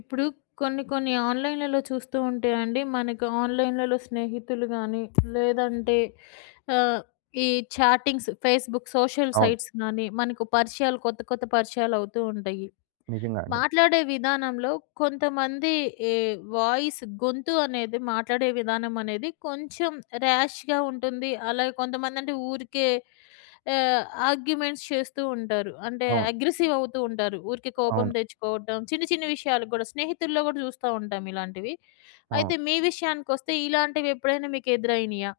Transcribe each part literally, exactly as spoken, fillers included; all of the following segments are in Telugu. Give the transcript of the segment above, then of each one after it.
ఇప్పుడు కొన్ని కొన్ని ఆన్‌లైన్‌లలో చూస్తూ ఉంటే అండి, మనకు ఆన్‌లైన్‌లలో స్నేహితులు గానీ, లేదంటే ఆహ్, ఈ చాటింగ్స్, ఫేస్‌బుక్, సోషల్ అవును. సైట్స్ గానీ, మనకు పరిచయాలు కొత్త కొత్త పరిచయాలవుతూ ఉంటాయి. నిజంగా అండి. మాట్లాడే విధానంలో కొంతమంది ఏ వాయిస్ గొంతు అనేది మాట్లాడే విధానం అనేది కొంచెం ర్యాష్‌గా ఉంటుంది. అలాగే కొంతమందంటే ఊరికే ఆహ్, ఆర్గ్యుమెంట్స్ చేస్తూ ఉంటారు. అంటే అవును. అగ్రెసివ్ అవుతూ ఉంటారు. ఊరికే కోపం అవును. తెచ్చుకోవటం. చిన్న చిన్న విషయాలకు గూడా స్నేహితుల్లో గూడా చూస్తా ఉంటాం ఇలాంటివి. అవును. అయితే మీ విషయానికొస్తే ఇలాంటివి ఎప్పుడైనా మీకు ఎదురైనయా?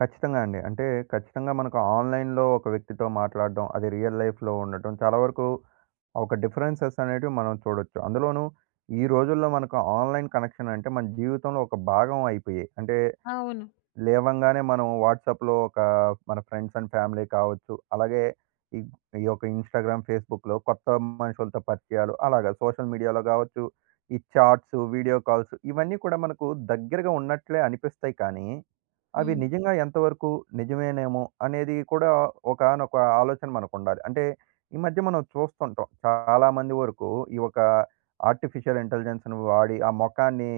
ఖచ్చితంగా అండి. అంటే ఖచ్చితంగా మనకు ఆన్‌లైన్‌లో ఒక వ్యక్తితో మాట్లాడడం, అది రియల్ లైఫ్‌లో ఉండటం చాలా వరకు ఒక డిఫరెన్సెస్ అనేటివి మనం చూడొచ్చు. అందులోనూ ఈ రోజుల్లో మనకు ఆన్‌లైన్ కనెక్షన్ అంటే మన జీవితంలో ఒక భాగం అయిపోయాయి. అంటే అవును. లేవంగానే మనం వాట్సాప్‌లో ఒక మన ఫ్రెండ్స్ అండ్ ఫ్యామిలీ కావచ్చు. అలాగే ఈ ఈ యొక్క ఇన్‌స్టాగ్రామ్, ఫేస్‌బుక్‌లో కొత్త మనుషులతో పరిచయాలు అలాగా సోషల్ మీడియాలో కావచ్చు, ఈ చాట్స్, వీడియో కాల్స్ ఇవన్నీ కూడా మనకు దగ్గరగా ఉన్నట్లే అనిపిస్తాయి కానీ, అవి హ్మ్. నిజంగా ఎంతవరకు నిజమేనేమో అనేది కూడా ఒకానొక ఆలోచన మనకుండాలి. అంటే ఈ మధ్య మనం చూస్తుంటాం. చాలామంది వరకు ఈ ఒక ఆర్టిఫిషియల్ ఇంటెలిజెన్స్‌ని వాడి, ఆ మొఖాన్ని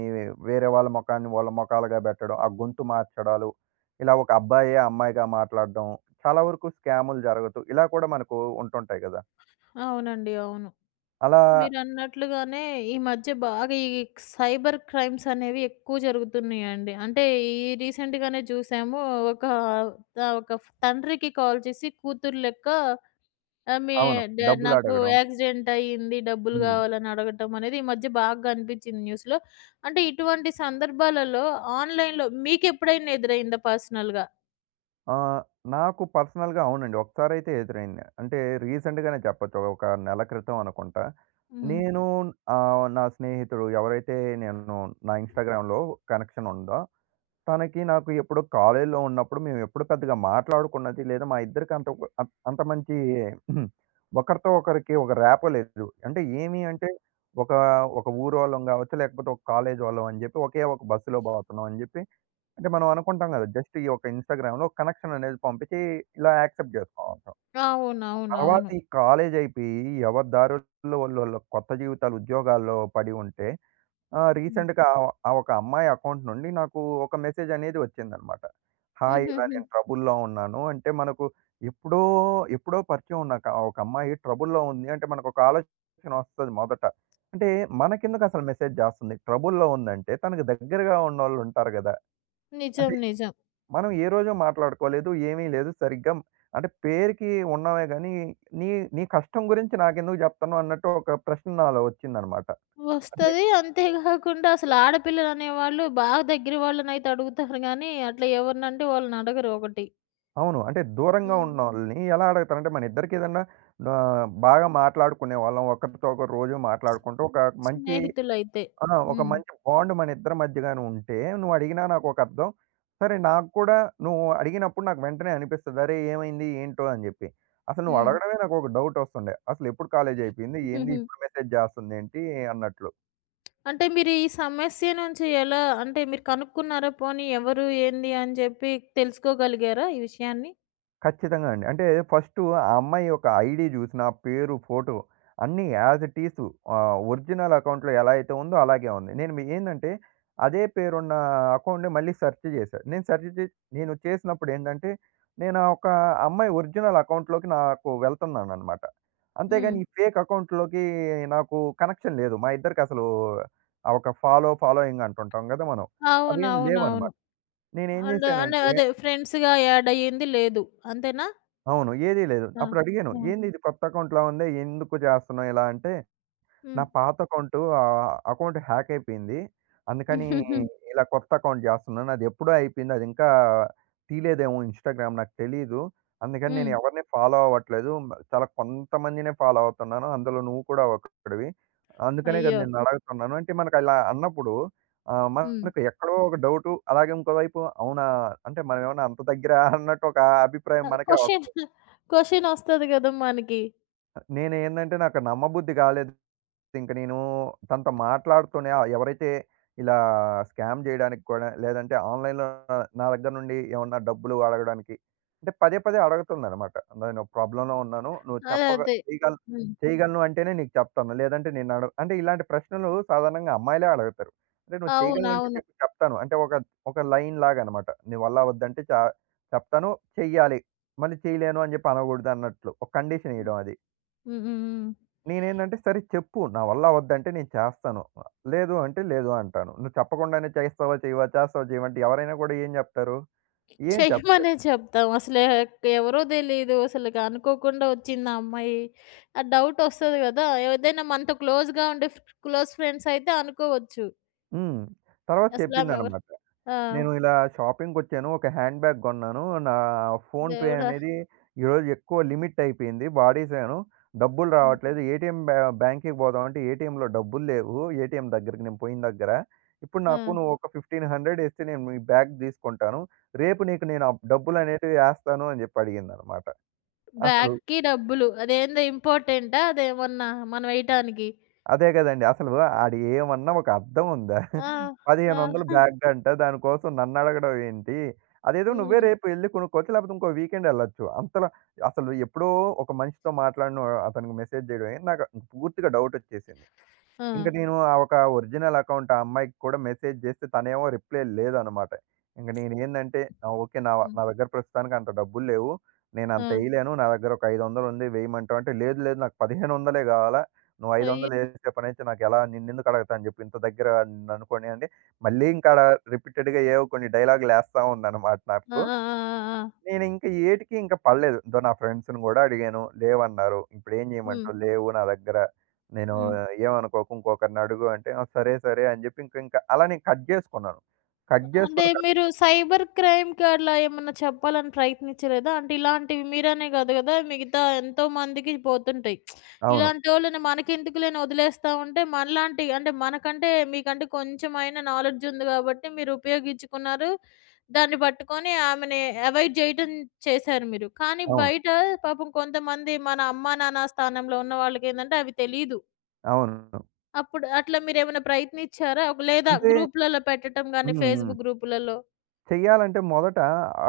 వేరే వాళ్ళ మొఖాన్ని వాళ్ళ మొఖాలుగా పెట్టడం, ఆ గొంతు మార్చడాలు, ఇలా ఒక అబ్బాయే అమ్మాయిగా మాట్లాడడం, చాలా వరకు స్కాములు జరగొచ్చు. ఇలా కూడా మనకు ఉంటుంటాయి గదా! అవునండి. అవును. అలా మీరన్నట్లుగానే ఈ మధ్య బాగా ఈ సైబర్ క్రైమ్స్ అనేవి ఎక్కువ జరుగుతున్నాయండి. అంటే ఈ రీసెంట్‌గానే చూసాము. ఒక త ఒక తండ్రికి కాల్ చేసి కూతురు లెక్క ఆహ్, మీ అవును. డ నాకు డబ్బులడగడం. యాక్సిడెంట్ అయింది. డబ్బులు హ్మ్. కావాలని అడగటం అనేది ఈ మధ్య బాగా కనిపించింది న్యూస్‌లో. అంటే ఇటువంటి సందర్భాలలో ఆన్‌లైన్‌లో మీకెప్పుడైనా ఎదురైందా పర్సనల్‌గా? ఆహ్, నాకు పర్సనల్‌గా అవునండి. ఒకసారయితే ఎదురైంది. అంటే రీసెంట్‌గానే చెప్పొచ్చు. ఒక నెల క్రితం అనుకుంటా. హ్మ్. నేను ఆహ్, నా స్నేహితుడు ఎవరైతే నేను నా ఇన్‌స్టాగ్రామ్‌లో కనెక్షన్ ఉందో తనకి నాకు ఎప్పుడో కాలేజీలో ఉన్నప్పుడు మేమెప్పుడు పెద్దగా మాట్లాడుకున్నది లేదా మా ఇద్దరికి అంత ఒక అం అంత మంచి ఒకరితో ఒకరికి ఒక ర్యాపో లేదు. అంటే ఏమి అంటే ఒక, ఒక ఊరోళ్ళం గావచ్చు, లేకపోతే ఒక కాలేజీ వాళ్ళం అని జెప్పి ఒకే ఒక బస్సులో బోతున్నాం అని జెప్పి అంటే మనం అనుకుంటాం గదా! జస్ట్ ఈ యొక్క ఇన్‌స్టాగ్రామ్‌లో కనెక్షన్ అనేది పంపించి ఇలా యాక్సెప్ట్ జేసుకుంటాం. తర్వాత అవునవునవును. ఈ కాలేజీ అయిపోయి ఎవరి దారుల్లో వాళ్ళోళ్ళ కొత్త జీవితాలు ఉద్యోగాల్లో పడి ఉంటే ఆ! హ్మ్. రీసెంట్‌గా ఆ ఆ ఒక అమ్మాయి అకౌంట్ నుండి నాకు ఒక మెసేజ్ అనేది వచ్చిందనమాట. హాయ్! ఇలా హుహుహు. నేను ట్రబుల్‌లో ఉన్నాను. అంటే మనకు ఎప్పుడో, ఎప్పుడో పరిచయం ఉన్న ఆ ఒక అమ్మాయి ట్రబుల్‌లో ఉంది అంటే మనకొక ఆలోచన వస్తది మొదట. అంటే మనకెందుకు అసలు మెసేజ్ చేస్తుంది? ట్రబుల్‌లో ఉందంటే తనకు దగ్గరగా ఉన్నోళ్ళు ఉంటారు గదా! నిజం. అంటే నిజం. మనం ఏ రోజు మాట్లాడుకోలేదు. ఏమీ లేదు. సరిగ్గా అంటే పేరుకి ఉన్నామే గానీ నీ నీ కష్టం గురించి నాకెందుకు జెప్తన్నావు అన్నట్టు ఒక ప్రశ్న నాలో వచ్చిందనమాట. అంటే వస్తది. అంతే గాకుండా అసలు ఆడపిల్లలనేవాళ్ళు బాగా దగ్గర వాళ్ళనైతే అడుగుతారు గానీ, అట్లా ఎవరినంటే వాళ్ళనడగరు ఒకటి. అవును. అంటే దూరంగా హ్మ్. ఉన్నోళ్ళని ఎలా అడుగుతారంటే, మన ఇద్దరికి ఏదన్నా ఆహ్, బాగా మాట్లాడుకునేవాళ్ళం. ఒకరితో ఒకరు రోజు స్ మాట్లాడుకుంటూ ఒక మంచి స్నేహితులైతే. ఆ! ఒక హ్మ్. మంచి బాండ్ మన ఇద్దరి మధ్యగాని ఉంటే, నువ్వు అడిగినా నాకొక అర్థం. సరే, నాకు కూడా నువ్వు అడిగినప్పుడు నాకు వెంటనే అనిపిస్తది. అరే! ఏమైంది? ఏంటో అని జెప్పి. అసలు నువ్వు హ్మ్. అడగడమే నాకొక డౌటొస్తుండే. అసలెప్పుడు కాలేజయిపోయింది? ఏంది హుహుహు. ఇప్పుడు మెసేజ్ జేస్తుందేంటి? అన్నట్లు. అంటే మీరు ఈ సమస్య నుంచి ఎలా అంటే మీరు కనుక్కున్నారా? పోనీ ఎవరు? ఏంది? అని జెప్పి తెలుసుకోగలిగారా ఈ విషయాన్ని? ఖచ్చితంగా అండి. అంటే ఫస్టు ఆ అమ్మాయి యొక్క ఐడీ జూసినా, పేరు, ఫోటో అన్నీ యాజ్ ఇట్ ఈస్ ఆహ్, ఒరిజినల్ అకౌంట్‌లో ఎలా అయితే ఉందో అలాగే ఉంది. నేను మీ ఏందంటే అదే పేరున్న అకౌంట్‌ని మళ్ళీ సెర్చ్ చేశా. నేను సెర్చ్ చే నేను చేసినప్పుడు ఏంటంటే, నేను ఆ ఒక అమ్మాయి ఒరిజినల్ అకౌంట్‌లోకి నాకు వెళ్తున్నాననమాట. హ్మ్. అంతేగాని ఈ ఫేక్ అకౌంట్‌లోకి నాకు కనెక్షన్ లేదు. మా ఇద్దరికి అసలు ఆ ఒక ఫాలో, ఫాలోయింగ్ అంటుంటాం గదా! మనం. అవేమి అవునవునవును. లేవనమాట. నేనేం అండ్ అంటే జేశానంటే అదే ఫ్రెండ్స్‌గా యాడ్ అయ్యింది లేదు. అంతేనా? అవును. ఏదీ లేదు. ఆ! అప్పుడు అడిగాను. ఆ! ఏంది ఇది కొత్త అకౌంట్‌లా ఉందే ఎందుకు చేస్తున్నావు ఇలా అంటే, నా హ్మ్. పాత అకౌంటు ఆహ్, అకౌంట్ హ్యాక్ అయిపోయింది. అందుకని ఇలా కొత్త అకౌంట్ చేస్తున్నాను. అది ఎప్పుడో అయిపోయింది. అది ఇంకా తీయలేదేమో ఇన్‌స్టాగ్రామ్ నాకు తెలీదు. అందుకని నేను హ్మ్. ఎవరిని ఫాలో అవ్వట్లేదు. చాలా కొంతమందినే ఫాలో అవుతున్నాను. అందులో నువ్వు కూడా ఒకడివి. అందుకనే కదా అయ్యో! నిన్ను అడగుతున్నాను. అంటే మనకు అలా అన్నప్పుడు ఆహ్, హ్మ్. మనకు ఎక్కడో ఒక డౌటు అలాగే ఇంకోవైపు అవునా! అంటే మనమేమన్నా అంత దగ్గరా అన్నట్టు ఒక అభిప్రాయం ఆ! మనకే క్వషన్ వస్తది. క్వషనొస్తది గదా! మనకి. నేనేందంటే నాకు నమ్మబుద్ధి కాలేదు. ఇంక నేను తనతో మాట్లాడుతూనే ఆహ్, ఎవరైతే ఇలా స్కామ్ జేయడానికి కూడా లేదంటే ఆన్‌లైన్‌లో నా దగ్గర నుండి ఏమన్నా డబ్బులు అడగడానికి అంటే పదే పదే అడుగుతుందనమాట. నేను ప్రాబ్లమ్‌లో ఉన్నాను. నువ్వు అదే. చెప్పగ అదే. చేయగల హ్మ్. చేయగలను అంటేనే నీకు చెప్తాను. లేదంటే నేను అడగ అంటే ఇలాంటి ప్రశ్నలు సాధారణంగా అమ్మాయిలే అడుగుతారు. అంటే నువ్వు చేయగలనంటే అవునవును. చెప్పు చెప్తాను. అంటే ఒక, ఒక లైన్ లాగనమాట. నీ వల్ల అవద్దంటే చ చెప్తాను. చెయ్యాలి. మళ్ళీ చేయలేను అని జెప్పి అనగూడదన్నట్లు. ఒక కండిషన్ హ్మ్. ఇయడం అది. హ్మ్. హ్మ్. హ్మ్. నేనేందంటే, సరే చెప్పు. నా వల్ల అవ్వద్దంటే నేను చేస్తాను. లేదు అంటే లేదు అంటాను. నువ్వు చెప్పకుండానే చేస్తావా చేయవా? చేస్తావా చేయవా? అంటే ఎవరైనా కూడా ఏం జెప్తారు? ఏం చెప్పలేరు. చెయ్యమనే చెప్తాం. అసలు ఎవరో తెలీదు. అసలుకి అనుకోకుండా వచ్చిందా అమ్మాయి. ఆ డౌటొస్తది గదా! ఏదైనా మనతో క్లోజ్‌గా ఉండే క్లోజ్ ఫ్రెండ్స్ అయితే అనుకోవచ్చు. హ్మ్. తర్వాత అసలు ఆమె ఎవరు చెప్పిందనమాట. ఆ! నేను ఇలా షాపింగ్‌కొచ్చాను. ఒక హ్యాండ్ బ్యాగ్ కొన్నాను. నా ఫోన్‌పే దేవుడా! అనేది ఈరోజు ఎక్కువ లిమిట్ అయిపోయింది. వాడేసాను. డబ్బులు హ్మ్. రావట్లేదు. ఏటీఎం బ్యా బ్యాంక్‌కి పోదామంటే ఏటీఎంలో డబ్బులు లేవు. ఏటీఎం దగ్గరికి నేను పోయిన దగ్గర. ఇప్పుడు ఆ! నాకు నువ్వు ఒక పదిహేను వందలు ఎస్తే నేను ఈ బ్యాగ్ తీసుకుంటాను. రేపు నీకు నేను ఆ డబ్బులనేటివి ఎస్తాను అని చెప్పి అడిగిందనమాట. అసలు బ్యాగ్‌కి డబ్బులు. అదేందో ఇంపార్టెంటా అదేమన్నా మనం ఎయటానికి? అదే గదండీ. అసలు ఆడు ఏమన్నా ఒక అర్థం ఉందా? ఆ! ఆ! పదిహేను వందలు బ్యాగ్ అంట. దానికోసం నన్నడగడం ఏంటి? అదేదో నువ్వే హ్మ్. రేపు ఎళ్లి కొనుక్కోవచ్చు. లేకపోతే ఇంకో వీకెండ్ ఎళ్ళొచ్చు. అంతలా అసలు ఎప్పుడో ఒక మనిషితో మాట్లాడిన అతనికి మెసేజ్ జేయడం ఏంటి? నాకు పూర్తిగా డౌటొచ్చేసింది. ఇంక ఆ! నేను ఆ ఒక ఒరిజినల్ అకౌంట్ ఆ అమ్మాయికి కూడా మెసేజ్ జేస్తే తనేమో రిప్లై లేదనమాట. ఇంక నేనేందంటే ఆ! ఓకే. నా హ్మ్. నా దగ్గర ప్రస్తుతానికి అంత డబ్బులు లేవు. నేనంత ఆ! ఎయలేను. నా దగ్గర ఒక ఐదు వందలు ఉంది వేయమంటావా? అంటే లేదు లేదు నాకు 1500లే గావాలా. నువ్వు అయ్యో! ఐదు వందలు ఎసే పనైతే నాకెలా నిన్నెందుకు అడగతా అని జెప్పి ఇంత దగ్గర నన్నుకొని అంటే మళ్ళీ ఇంకాడ రిపీటెడ్‌గా ఏవో కొన్ని డైలాగులేస్తా ఉందనమాట ఆ! నాకు. ఆ! ఆ! ఆ! నేను ఇంక ఏటికి ఇంక పడలేదు. దో నా ఫ్రెండ్స్‌ని గూడా అడిగాను. లేవన్నారు. ఇప్పుడేం హ్మ్. చేయమంటావు? లేవు నా దగ్గర. నేను హ్మ్. ఏమనుకోకు ఇంకొకరిని అడుగు అంటే, "ఆ! సరే, సరే" అని జెప్పి ఇంక ఇంక అలా నేను కట్ జేసుకున్నాను. కట్ అంటే జేసుకున్న క మీరు సైబర్ క్రైమ్‌కి అట్లా ఏమన్నా చెప్పాలని ప్రయత్నించలేదా? అంటే ఇలాంటివి మీరనే కాదు కదా! మిగతా ఎంతోమందికి పోతుంటాయి. అవును. ఇలాంటోళ్ళని మనకెందుకులేని వదిలేస్తా ఉంటే మనలాంటి అంటే మనకంటే మీకంటే కొంచెమైనా నాలెడ్జ్ ఉంది కాబట్టి మీరు ఉపయోగించుకున్నారు. దాన్ని పట్టుకొని ఆమెని అవాయిడ్ చేయటం చేశారు మీరు. కానీ అవును. బయట పాపం కొంతమంది మన అమ్మా, నాన్న స్థానంలో ఉన్న వాళ్ళకేందంటే అవి తెలీదు. అవును. అప్పుడు అట్లా మీరేమైనా ప్రయత్నించారా? ఒక లేదా అంటే గ్రూప్‌లలో పెట్టటం గాని హ్మ్. ఫేస్‌బుక్ గ్రూప్‌లలో. చెయ్యాలంటే మొదట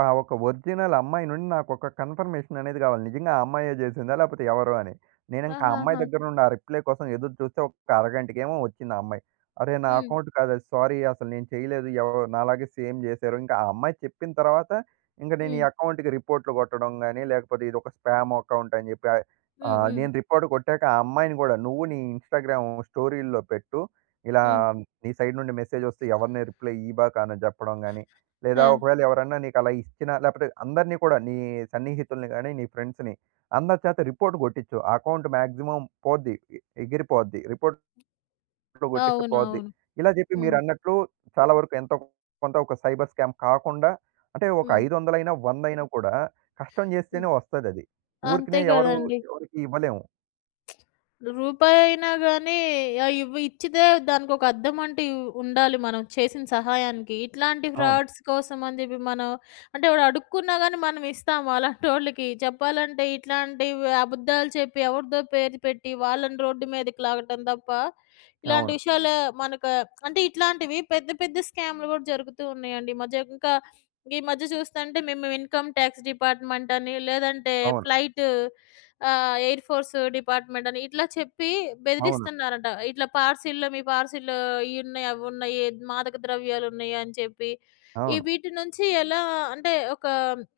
ఆ ఒక ఒరిజినల్ అమ్మాయి నుండి నాకొక కన్ఫర్మేషన్ అనేది గావాలి. నిజంగా ఆ అమ్మాయే జేసిందా? లేపోతే ఎవరు అని. నేనింకా ఆ అమ్మాయి ఆహాహా! దగ్గర నుండి ఆ రిప్లై కోసం ఎదురు చూస్తే ఒక అరగంటకేమో వచ్చింది ఆ అమ్మాయి. "అరే! నా హ్మ్. అకౌంట్ కాదు అది. సారీ అసలు నేను చేయలేదు. ఎవరో నాలాగే సేమ్ జేశారు." ఇంకా ఆ అమ్మాయి చెప్పిన తర్వాత ఇంక నేను ఈ హ్మ్. అకౌంట్‌కి రిపోర్ట్‌లు గొట్టడం గానీ, లేకపోతే ఇదొక స్పామ్ అకౌంట్ అని జెప్పి ఆహ్, హ్మ్. ఆహ్, హ్మ్. నేను రిపోర్ట్ కొట్టాక ఆ అమ్మాయిని గూడా "నువ్వు నీ ఇన్‌స్టాగ్రామ్ స్టోరీల్లో పెట్టు. ఇలా హ్మ్. నీ సైడ్ నుండి మెసేజొస్తే ఎవరిని రిప్లై ఇయ్యబాక" అని జెప్పడం గానీ, లేదా ఆ! ఒకవేళ ఎవరన్నా నీకలా ఇచ్చినా, లేపోతే అందరిని కూడా నీ సన్నిహితుల్ని గాని, నీ ఫ్రెండ్స్‌ని అందరి చేత రిపోర్ట్ గొట్టిచ్చు. ఆ అకౌంట్ మాక్సిమం పోద్ది. ఎ ఎగిరిపోద్ది. రిపోర్ట్‌లో గొట్టిస్తే పోద్ది. అవునవును. ఇలా జెప్పి హ్మ్. మీరన్నట్లు చాలా వరకు ఎంతో కొంత ఒక సైబర్ స్కామ్ కాకుండా అంటే ఒక హ్మ్. ఐదు వందలు వంద కూడా కష్టం హ్మ్. జేస్తేనే వస్తదది. అంతే ఊరికనే ఎవరు కదండీ! ఎవరికీ ఇవ్వలేము. రూపాయైనా గానీ ఆహ్, ఇవ్ ఇచ్చితే దానికొక అర్థం అంటే ఇవ్ ఉండాలి మనం చేసిన సహాయానికి. ఇట్లాంటి అవును. ఫ్రాడ్స్ కోసం అని జెప్పి మనం అంటే వాడు అడుక్కున్నా గానీ మనం ఇస్తామా అలాంటోళ్ళకి? చెప్పాలంటే ఇట్లాంటివి అబద్ధాలు చెప్పి ఎవరిదో పేరు పెట్టి వాళ్ళని రోడ్డు మీదకి లాగటం తప్ప, ఇలాంటి అవును. విషయాలు మనకు అంటే ఇట్లాంటివి పెద్ద పెద్ద స్కామ్‌లు గూడా జరుగుతూ ఉన్నాయండి. ఈ మధ్య ఇంకా ఈ మధ్య చూస్తుంటే మేము ఇన్‌కమ్ టాక్స్ డిపార్ట్‌మెంట్ అని లేదంటే అవును. ఫ్లైట్ ఆహ్, ఎయిర్ ఫోర్స్ డిపార్ట్‌మెంట్ అని ఇట్లా చెప్పి అవును. బెదిరిస్తున్నారంట. ఇట్లా పార్సిల్‌లో మీ పార్సిల్‌లో ఇయున్నాయి, అవున్నాయి, మాదక ద్రవ్యాలున్నాయి అని చెప్పి. ఈ అవును. వీటి నుంచి ఎలా అంటే ఒక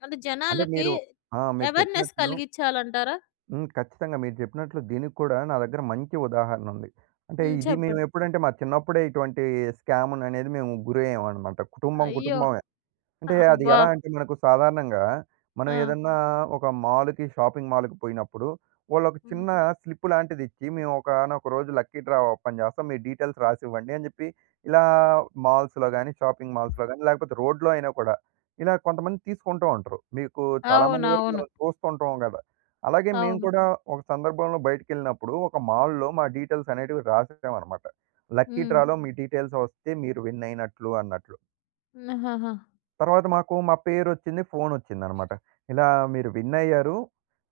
అంటే అంటే జనాలకి మీరు ఆ! మీరు అవేర్‌నెస్ చెప్పినట్లు కలిగిచ్చాలంటారా? హ్మ్. ఖచ్చితంగా. మీరు చెప్పినట్లు దీనికి కూడా నా దగ్గర మంచి ఉదాహరణ ఉంది. అంటే హ్మ్. ఇది మేము చెప్పండి. ఎప్పుడంటే మా చిన్నప్పుడే ఇటువంటి స్కామ్ అనేది మేము గురయ్యామనమాట. కుటుంబం, అయ్యో! కుటుంబమే. అంటే అది అబ్బా! ఎలా అంటే మనకు సాధారణంగా మనం ఆ! ఏదన్నా ఒక మాల్‌కి, షాపింగ్ మాల్‌కి పోయినప్పుడు వాళ్ళొక హ్మ్. చిన్న స్లిప్ లాంటిది ఇచ్చి మేము ఒకానొక రోజు లక్కీ డ్రా ఓపెన్ చేస్తాం. మీ డీటెయిల్స్ రాసివ్వండి అని చెప్పి ఇలా మాల్స్‌లో గాని, షాపింగ్ మాల్స్‌లో గాని లేకపోతే రోడ్‌లో అయినా కూడా ఇలా కొంతమంది తీసుకుంటూ ఉంటారు. మీకు చాలామంది వరకు అవునవును. మనం చూస్తుంటాం కదా! అలాగే మేము అవును. కూడా ఒక సందర్భంలో బయటికెళ్ళినప్పుడు ఒక మాల్‌లో మా డీటెయిల్స్ అనేటివి రాసేసామనమాట. లక్కీ హ్మ్. డ్రాలో మీ డీటెయిల్స్ వస్తే మీరు విన్ అయినట్లు అన్నట్లు. ఆహాహా! తర్వాత మాకు మా పేరొచ్చింది. ఫోనొచ్చిందనమాట. ఇలా మీరు విన్నయ్యారు.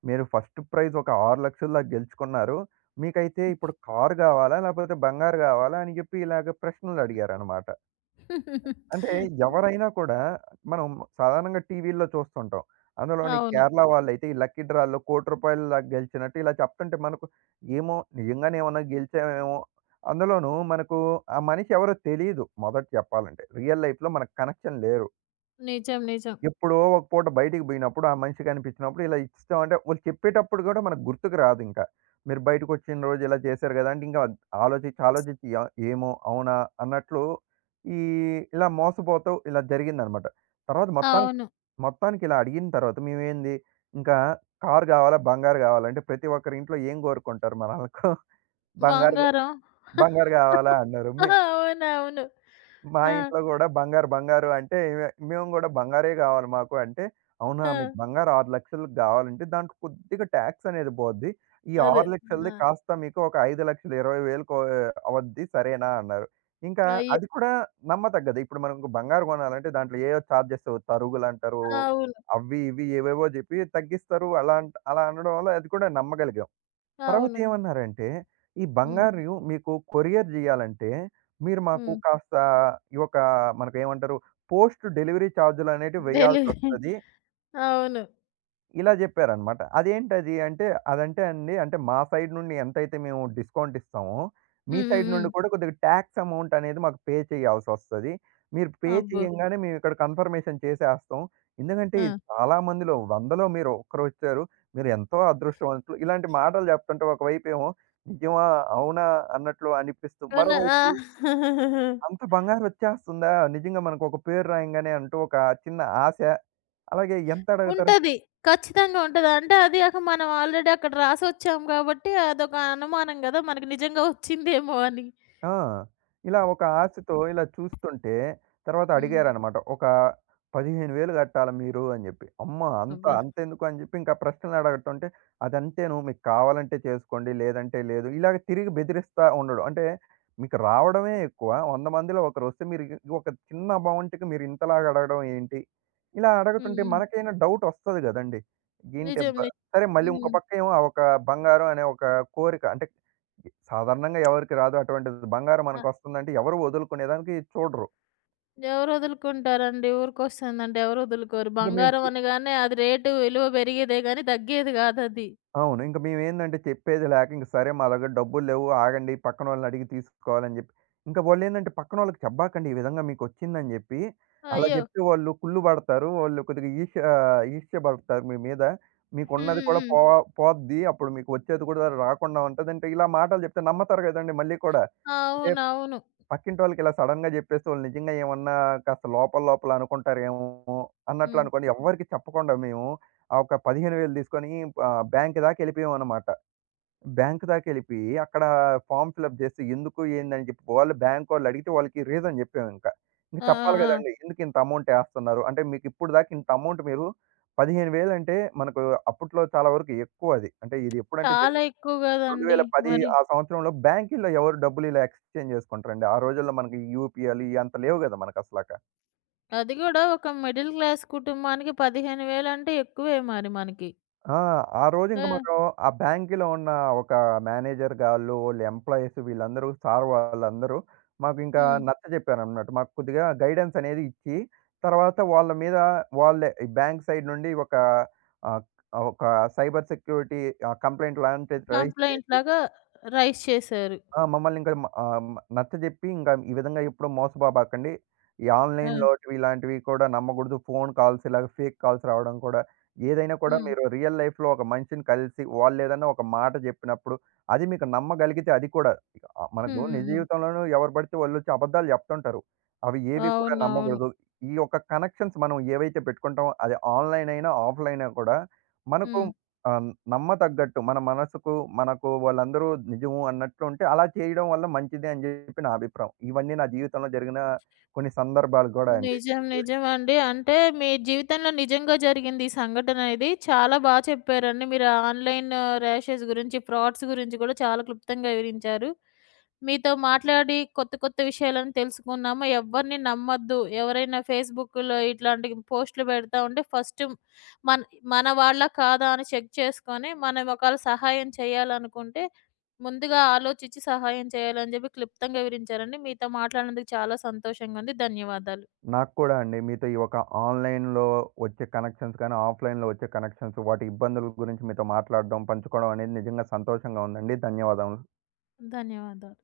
మీరు ఫస్ట్ ప్రైజ్ ఒక ఆరు లక్షలు దాకా గెలుచుకున్నారు. మీకైతే ఇప్పుడు కారు గావాలా? లేకపోతే బంగారు గావాలా? అని జెప్పి ఇలాగ ప్రశ్నలడిగారనమాట. అంటే హ్మ్. ఎవరైనా కూడా మనం సాధారణంగా టీవీల్లో చూస్తుంటాం. అందులోని అవును. కేరళ వాళ్ళైతే ఈ లక్కీ డ్రాల్లో రూ. ఒక కోటి దాకా గెలిచినట్టు ఇలా చెప్తుంటే మనకు ఏమో నిజంగానే ఏమన్నా గెలిచామేమో! అందులోనూ మనకు ఆ మనిషి ఎవరో తెలీదు మొదట చెప్పాలంటే. రియల్ లైఫ్‌లో మనకు కనెక్షన్ లేరు. నిజం. నిజం. ఎప్పుడో ఒక పూట బయటికి బోయినప్పుడు, ఆ మనిషి కనిపించినప్పుడు ఇలా ఇచ్చామంటే వాళ్ళు చెప్పేటప్పుడు గూడా మనకు గుర్తుకు రాదింక. మీరు బయటకొచ్చిన రోజు ఇలా చేశారు గదా! అంటే ఇంకా ఆలోచిచ్చి, ఆలోచిచ్చి య ఏమో! అవునా! అన్నట్లు ఈ ఇలా మోసపోతూ ఇలా జరిగిందనమాట. తర్వాత మొత్తానికి అవును. మొత్తానికి ఇలా అడిగిన తర్వాత మేమేంది ఇంకా కారు గావాలా? బంగారు గావాలా? అంటే ప్రతి ఒక్కరి ఇంట్లో ఏం కోరుకుంటారు మనకు? బంగారు గా బంగారం. బంగారు గావాలా అన్నారు. మీ అవునవును. మా ఆ! ఇంట్లో గూడా బంగారు, బంగారు అంటే ఇవే- మేము గూడా బంగారే గావాలి మాకు అంటే, అవునా! ఆ! మీకు బంగారు ఆరు లక్షలు గావాలంటే దాంట్లో కొద్దిగా ట్యాక్స్ అనేది పోద్ది. ఈ అదే. ఆ! ఆరు లక్షలది కాస్త మీకు ఒక ఐదు లక్షల ఇరవై వేలకో అవద్ది సరేనా? అన్నారు. ఇంకా అయ్యో! అది కూడా నమ్మతగ్గది. ఇప్పుడు మనకు బంగారు కొనాలంటే దాంట్లో ఏయో చార్జెస్ తరుగులంటారు. అవును. అవి ఇవి ఏవేవో జెప్పి తగ్గిస్తారు. అలా అంట- అలా అనడం వల్ల అది కూడా నమ్మగలిగాం. తర్వాత అవును. ఏమన్నారంటే, "ఈ హ్మ్. బంగారు మీకు కొరియర్ జేయాలంటే, మీరు మాకు హ్మ్. కాస్త ఈ యొక్క మనకేమంటారు పోస్ట్ డెలివరీ చార్జులనేటివి డెలివరీ వేయాల్సొస్తది. అవును. ఇలా జెప్పారనమాట. అదేంటది అంటే, అదంటే అండి అంటే మా సైడ్ నుండి ఎంతైతే మేము డిస్కౌంట్ ఇస్తామో, మీ హ్మ్. హ్మ్. సైడ్ హ్మ్. నుండి హ్మ్. కూడా కొద్దిగా టాక్స్ అమౌంట్ అనేది మాకు పే చేయాల్సొస్తది. మీరు పే హ్మ్. అబ్బో! చేయంగానే మేము ఇక్కడ కన్ఫర్మేషన్ చేసేస్తాం. ఎందుకంటే ఇది ఆ! చాలా మందిలో, వందలో మీరు ఒక్కరొచ్చారు. మీరు ఎంతో అదృష్టవంతులు. ఇలాంటి మాటలు జెప్తుంటే ఒకవైపేమో నిజమా? అవునా? అన్నట్లు అనిపిస్తూ, అవును. ఆ! మరోవైపు అంత బంగారమొచ్చేస్తుందా? నిజంగా మనకు ఒక పేరు రాయంగానే అంటూ ఒక చిన్న ఆశ. అలాగే ఎంత అడుగుతారు? ఉంటది. ఖచ్చితంగా ఉంటది. అంటే అది కాక మనం ఆల్రెడీ అక్కడ రాసొచ్చాం కాబట్టి అదొక అనుమానం గదా! మనకి నిజంగా వచ్చిందేమో అని. ఆ! ఇలా ఒక ఆశతో ఇలా చూస్తుంటే తర్వాత హ్మ్. అడిగారనమాట. ఒక పదిహేను వేలు కట్టాలా మీరు అని జెప్పి. అమ్మా! అంత అబ్బా! అంతెందుకు అని జెప్పి ఇంకా ప్రశ్నలు అడగటంటే, అదంతేను మీకు కావాలంటే చేసుకోండి, లేదంటే లేదు. ఇలాగ తిరిగి బెదిరిస్తా ఉండడు. అంటే మీకు రావడమే ఎక్కువ. వంద మందిలో ఒకరొస్తే మీరు ఇ ఒక చిన్న అమౌంట్‌కి మీరు ఇంతలాగా అడగడం ఏంటి? ఇలా హ్మ్. అడగుతుంటే హ్మ్. మనకైనా డౌట్ ఒస్తది గదండీ! నిజం. ఏంటబ్బా! ని సరే మళ్ళీ ఇంకో హ్మ్. పక్కేమో ఆ ఒక బంగారం అనే ఒక కోరిక అంటే సాధారణంగా ఎవరికి రాదు. అటువంటిది బంగారం మనకొస్తుందంటే ఎవరు వదులుకునేదానికి చూడరు. ఎవరొదులుకుంటారండి? ఊరికొస్తుందంటే ఎవరొదులుకోరు. ఇంక మేము బంగారం చె అనగానే అది రేటు విలువ పెరిగేదే గానీ తగ్గేది గాదది. అవును. ఇంక మేమేందంటే చెప్పేది లేక ఇంక సరే మా దగ్గర డబ్బులు లేవు ఆగండి పక్కనోళ్ళని అడిగి తీసుకోవాలని జెప్పి. ఇంక వాళ్ళేందంటే పక్కనోళ్ళకి చెప్పబాకండి. ఈ విధంగా మీకొచ్చిందని జెప్పి. అలా అయ్యో! జెప్తే వాళ్ళు కుళ్ళు పడతారు. వాళ్ళు కొద్దిగా ఈర్ష్య ఈర్ష్య పడతారు మీ మీద. హ్మ్. మీకున్నది హ్మ్. కూడా హ్మ్. పో పోద్ది. అప్పుడు మీకు వచ్చేది కూడా రాకుండా ఉంటదంటే ఇలా మాటలు జెప్తే నమ్మతారు గదండీ మళ్ళీ కూడా. అంటే అవునవును. పక్కింటోళ్ళకి ఇలా సడెన్‌గా జెప్పేస్తే వాళ్ళు నిజంగా ఏమన్నా కాస్త లోపల లోపల అనుకుంటారేమో అన్నట్లు హ్మ్. అనుకోని ఎవ్వరికీ చెప్పకుండా మేము ఆ ఒక పదిహేను వేలు తీసుకొని ఆహ్, బ్యాంక్ దాకా ఎళ్ళిపోయామన్నమాట. బ్యాంక్ దాకా ఎళ్ళిపోయి అక్కడ ఫార్మ్ ఫిలప్ చేస్తే ఎందుకు ఏందని చెప్పి వాళ్ళు బ్యాంకోళ్ళు అడిగితే వాళ్ళకి రీజన్ జెప్పామింక. ఇంక ఆ! చెప్పాలి ఆ! ఆ! గదండీ! ఎందుకు ఇంత అమౌంట్ ఏస్తన్నారు? అంటే మీకు ఇప్పుడు దాకా ఇంత అమౌంట్ మీరు పదిహేను వేలు అంటే మనకు అప్పట్లో చాలా వరకు ఎక్కువ అది. అంటే ఇది ఎప్పుడంటే చాలా జరిగింది ఎక్కువ గదండీ! రెండు వేల పది మరి. ఆ సంవత్సరంలో బ్యాంకిల్లో ఎవరు డబ్బులు ఇలా ఎక్స్‌చేంజ్ చేసుకుంటారండి? ఆ రోజుల్లో మనకి ఈ యూపీఐలు ఇయి అంత లేవు గదా! మనకసలక. అది గూడా ఒక మిడిల్ క్లాస్ కుటుంబానికి పదిహేను వేలు అంటే ఎక్కువే మరి మనకి. ఆ! ఆ రోజు ఇంక ఆ! మాకు ఆ బ్యాంకిలో ఉన్న ఒక మేనేజర్ గాళ్ళు, ఓళ్ళ ఎంప్లాయీస్ వీళ్ళందరూ సార్ వాళ్ళందరూ మాకింకా హ్మ్. నచ్చజెప్పారన్నమాట. మాకు కొద్దిగా గైడెన్స్ అనేది ఇచ్చి, తర్వాత వాళ్ళ మీద వాళ్ళే ఈ బ్యాంక్ సైడ్ నుండి ఒక ఆహ్, ఒక సైబర్ సెక్యూరిటీ ఆహ్, కంప్లెయింట్ లాంటిది రైజ్ కంప్లెయింట్ చేసి లాగా రైజ్ చేశారు. ఆ! మమ్మల్ని ఇంకా మ ఆహ్, హ్మ్, నచ్చజెప్పి ఇంకా ఈ విధంగా ఎప్పుడు మోసపోబాకండి. ఈ ఆ! ఆన్‌లైన్‌లో ఇలాంటివి కూడా నమ్మకూడదు. ఫోన్ కాల్స్ ఇలాగ ఫేక్ కాల్స్ రావడం కూడా ఏదైనా కూడా హ్మ్. మీరు రియల్ లైఫ్‌లో ఒక మనిషిని కలిసి వాళ్ళేదన్నా ఒక మాట జెప్పినప్పుడు అది మీకు నమ్మగలిగితే అది కూడా ఆహ్, మనకు హ్మ్. హ్మ్. నిజ హ్మ్. జీవితంలోనూ ఎవరు పడితే వాళ్ళొచ్చి అబద్ధాలు జెప్తుంటారు. అవి ఏవి కూడా అవునవును. నమ్మకూడదు. ఈ యొక్క కనెక్షన్స్ మనం ఏవైతే పెట్టుకుంటామో అది ఆన్‌లైన్ అయినా, ఆఫ్‌లైన్ అయినా కూడా మనకు హ్మ్. ఆ! నమ్మతగ్గట్టు మన మనసుకు, మనకు వాళ్ళందరూ నిజము అన్నట్లు ఉంటే, అలా చేయడం వల్ల మంచిదే అని జెప్పి నా అభిప్రాయం. ఇవన్నీ నా జీవితంలో జరిగిన కొన్ని సందర్భాలు గూడా అండి. నిజం. నిజమండి. అంటే మీ జీవితంలో నిజంగా జరిగింది ఈ సంఘటన ఇది. చాలా బా చెప్పారండి. మీరు ఆన్‌లైన్ ర్యాషెస్ గురించి, ఫ్రాడ్స్ గురించి కూడా చాలా క్లుప్తంగా వివరించారు. మీతో మాట్లాడి కొత్త కొత్త విషయాలను తెలుసుకున్నాము. ఎవ్వరిని నమ్మొద్దు. ఎవరైనా ఫేస్‌బుక్‌లో ఇట్లాంటి పోస్టులు పెడతా ఉంటే ఫస్ట్ మన మన వాళ్ళా కాదా అని చెక్ చేసుకొని మనం ఒకవేళ సహాయం చేయాలనుకుంటే ముందుగా ఆలోచించి సహాయం చేయాలని చెప్పి క్లుప్తంగా వివరించారండి. మీతో మాట్లాడినందుకు చాలా సంతోషంగా ఉంది. ధన్యవాదాలు. నాకు కూడా అండి మీతో ఈ ఒక ఆన్‌లైన్‌లో వచ్చే కనెక్షన్స్ కానీ, ఆఫ్‌లైన్‌లో వచ్చే కనెక్షన్స్ వాటి ఇబ్బందుల గురించి మీతో మాట్లాడడం, పంచుకోవడం అనేది నిజంగా సంతోషంగా ఉందండి. ధన్యవాదములు. ధన్యవాదాలు.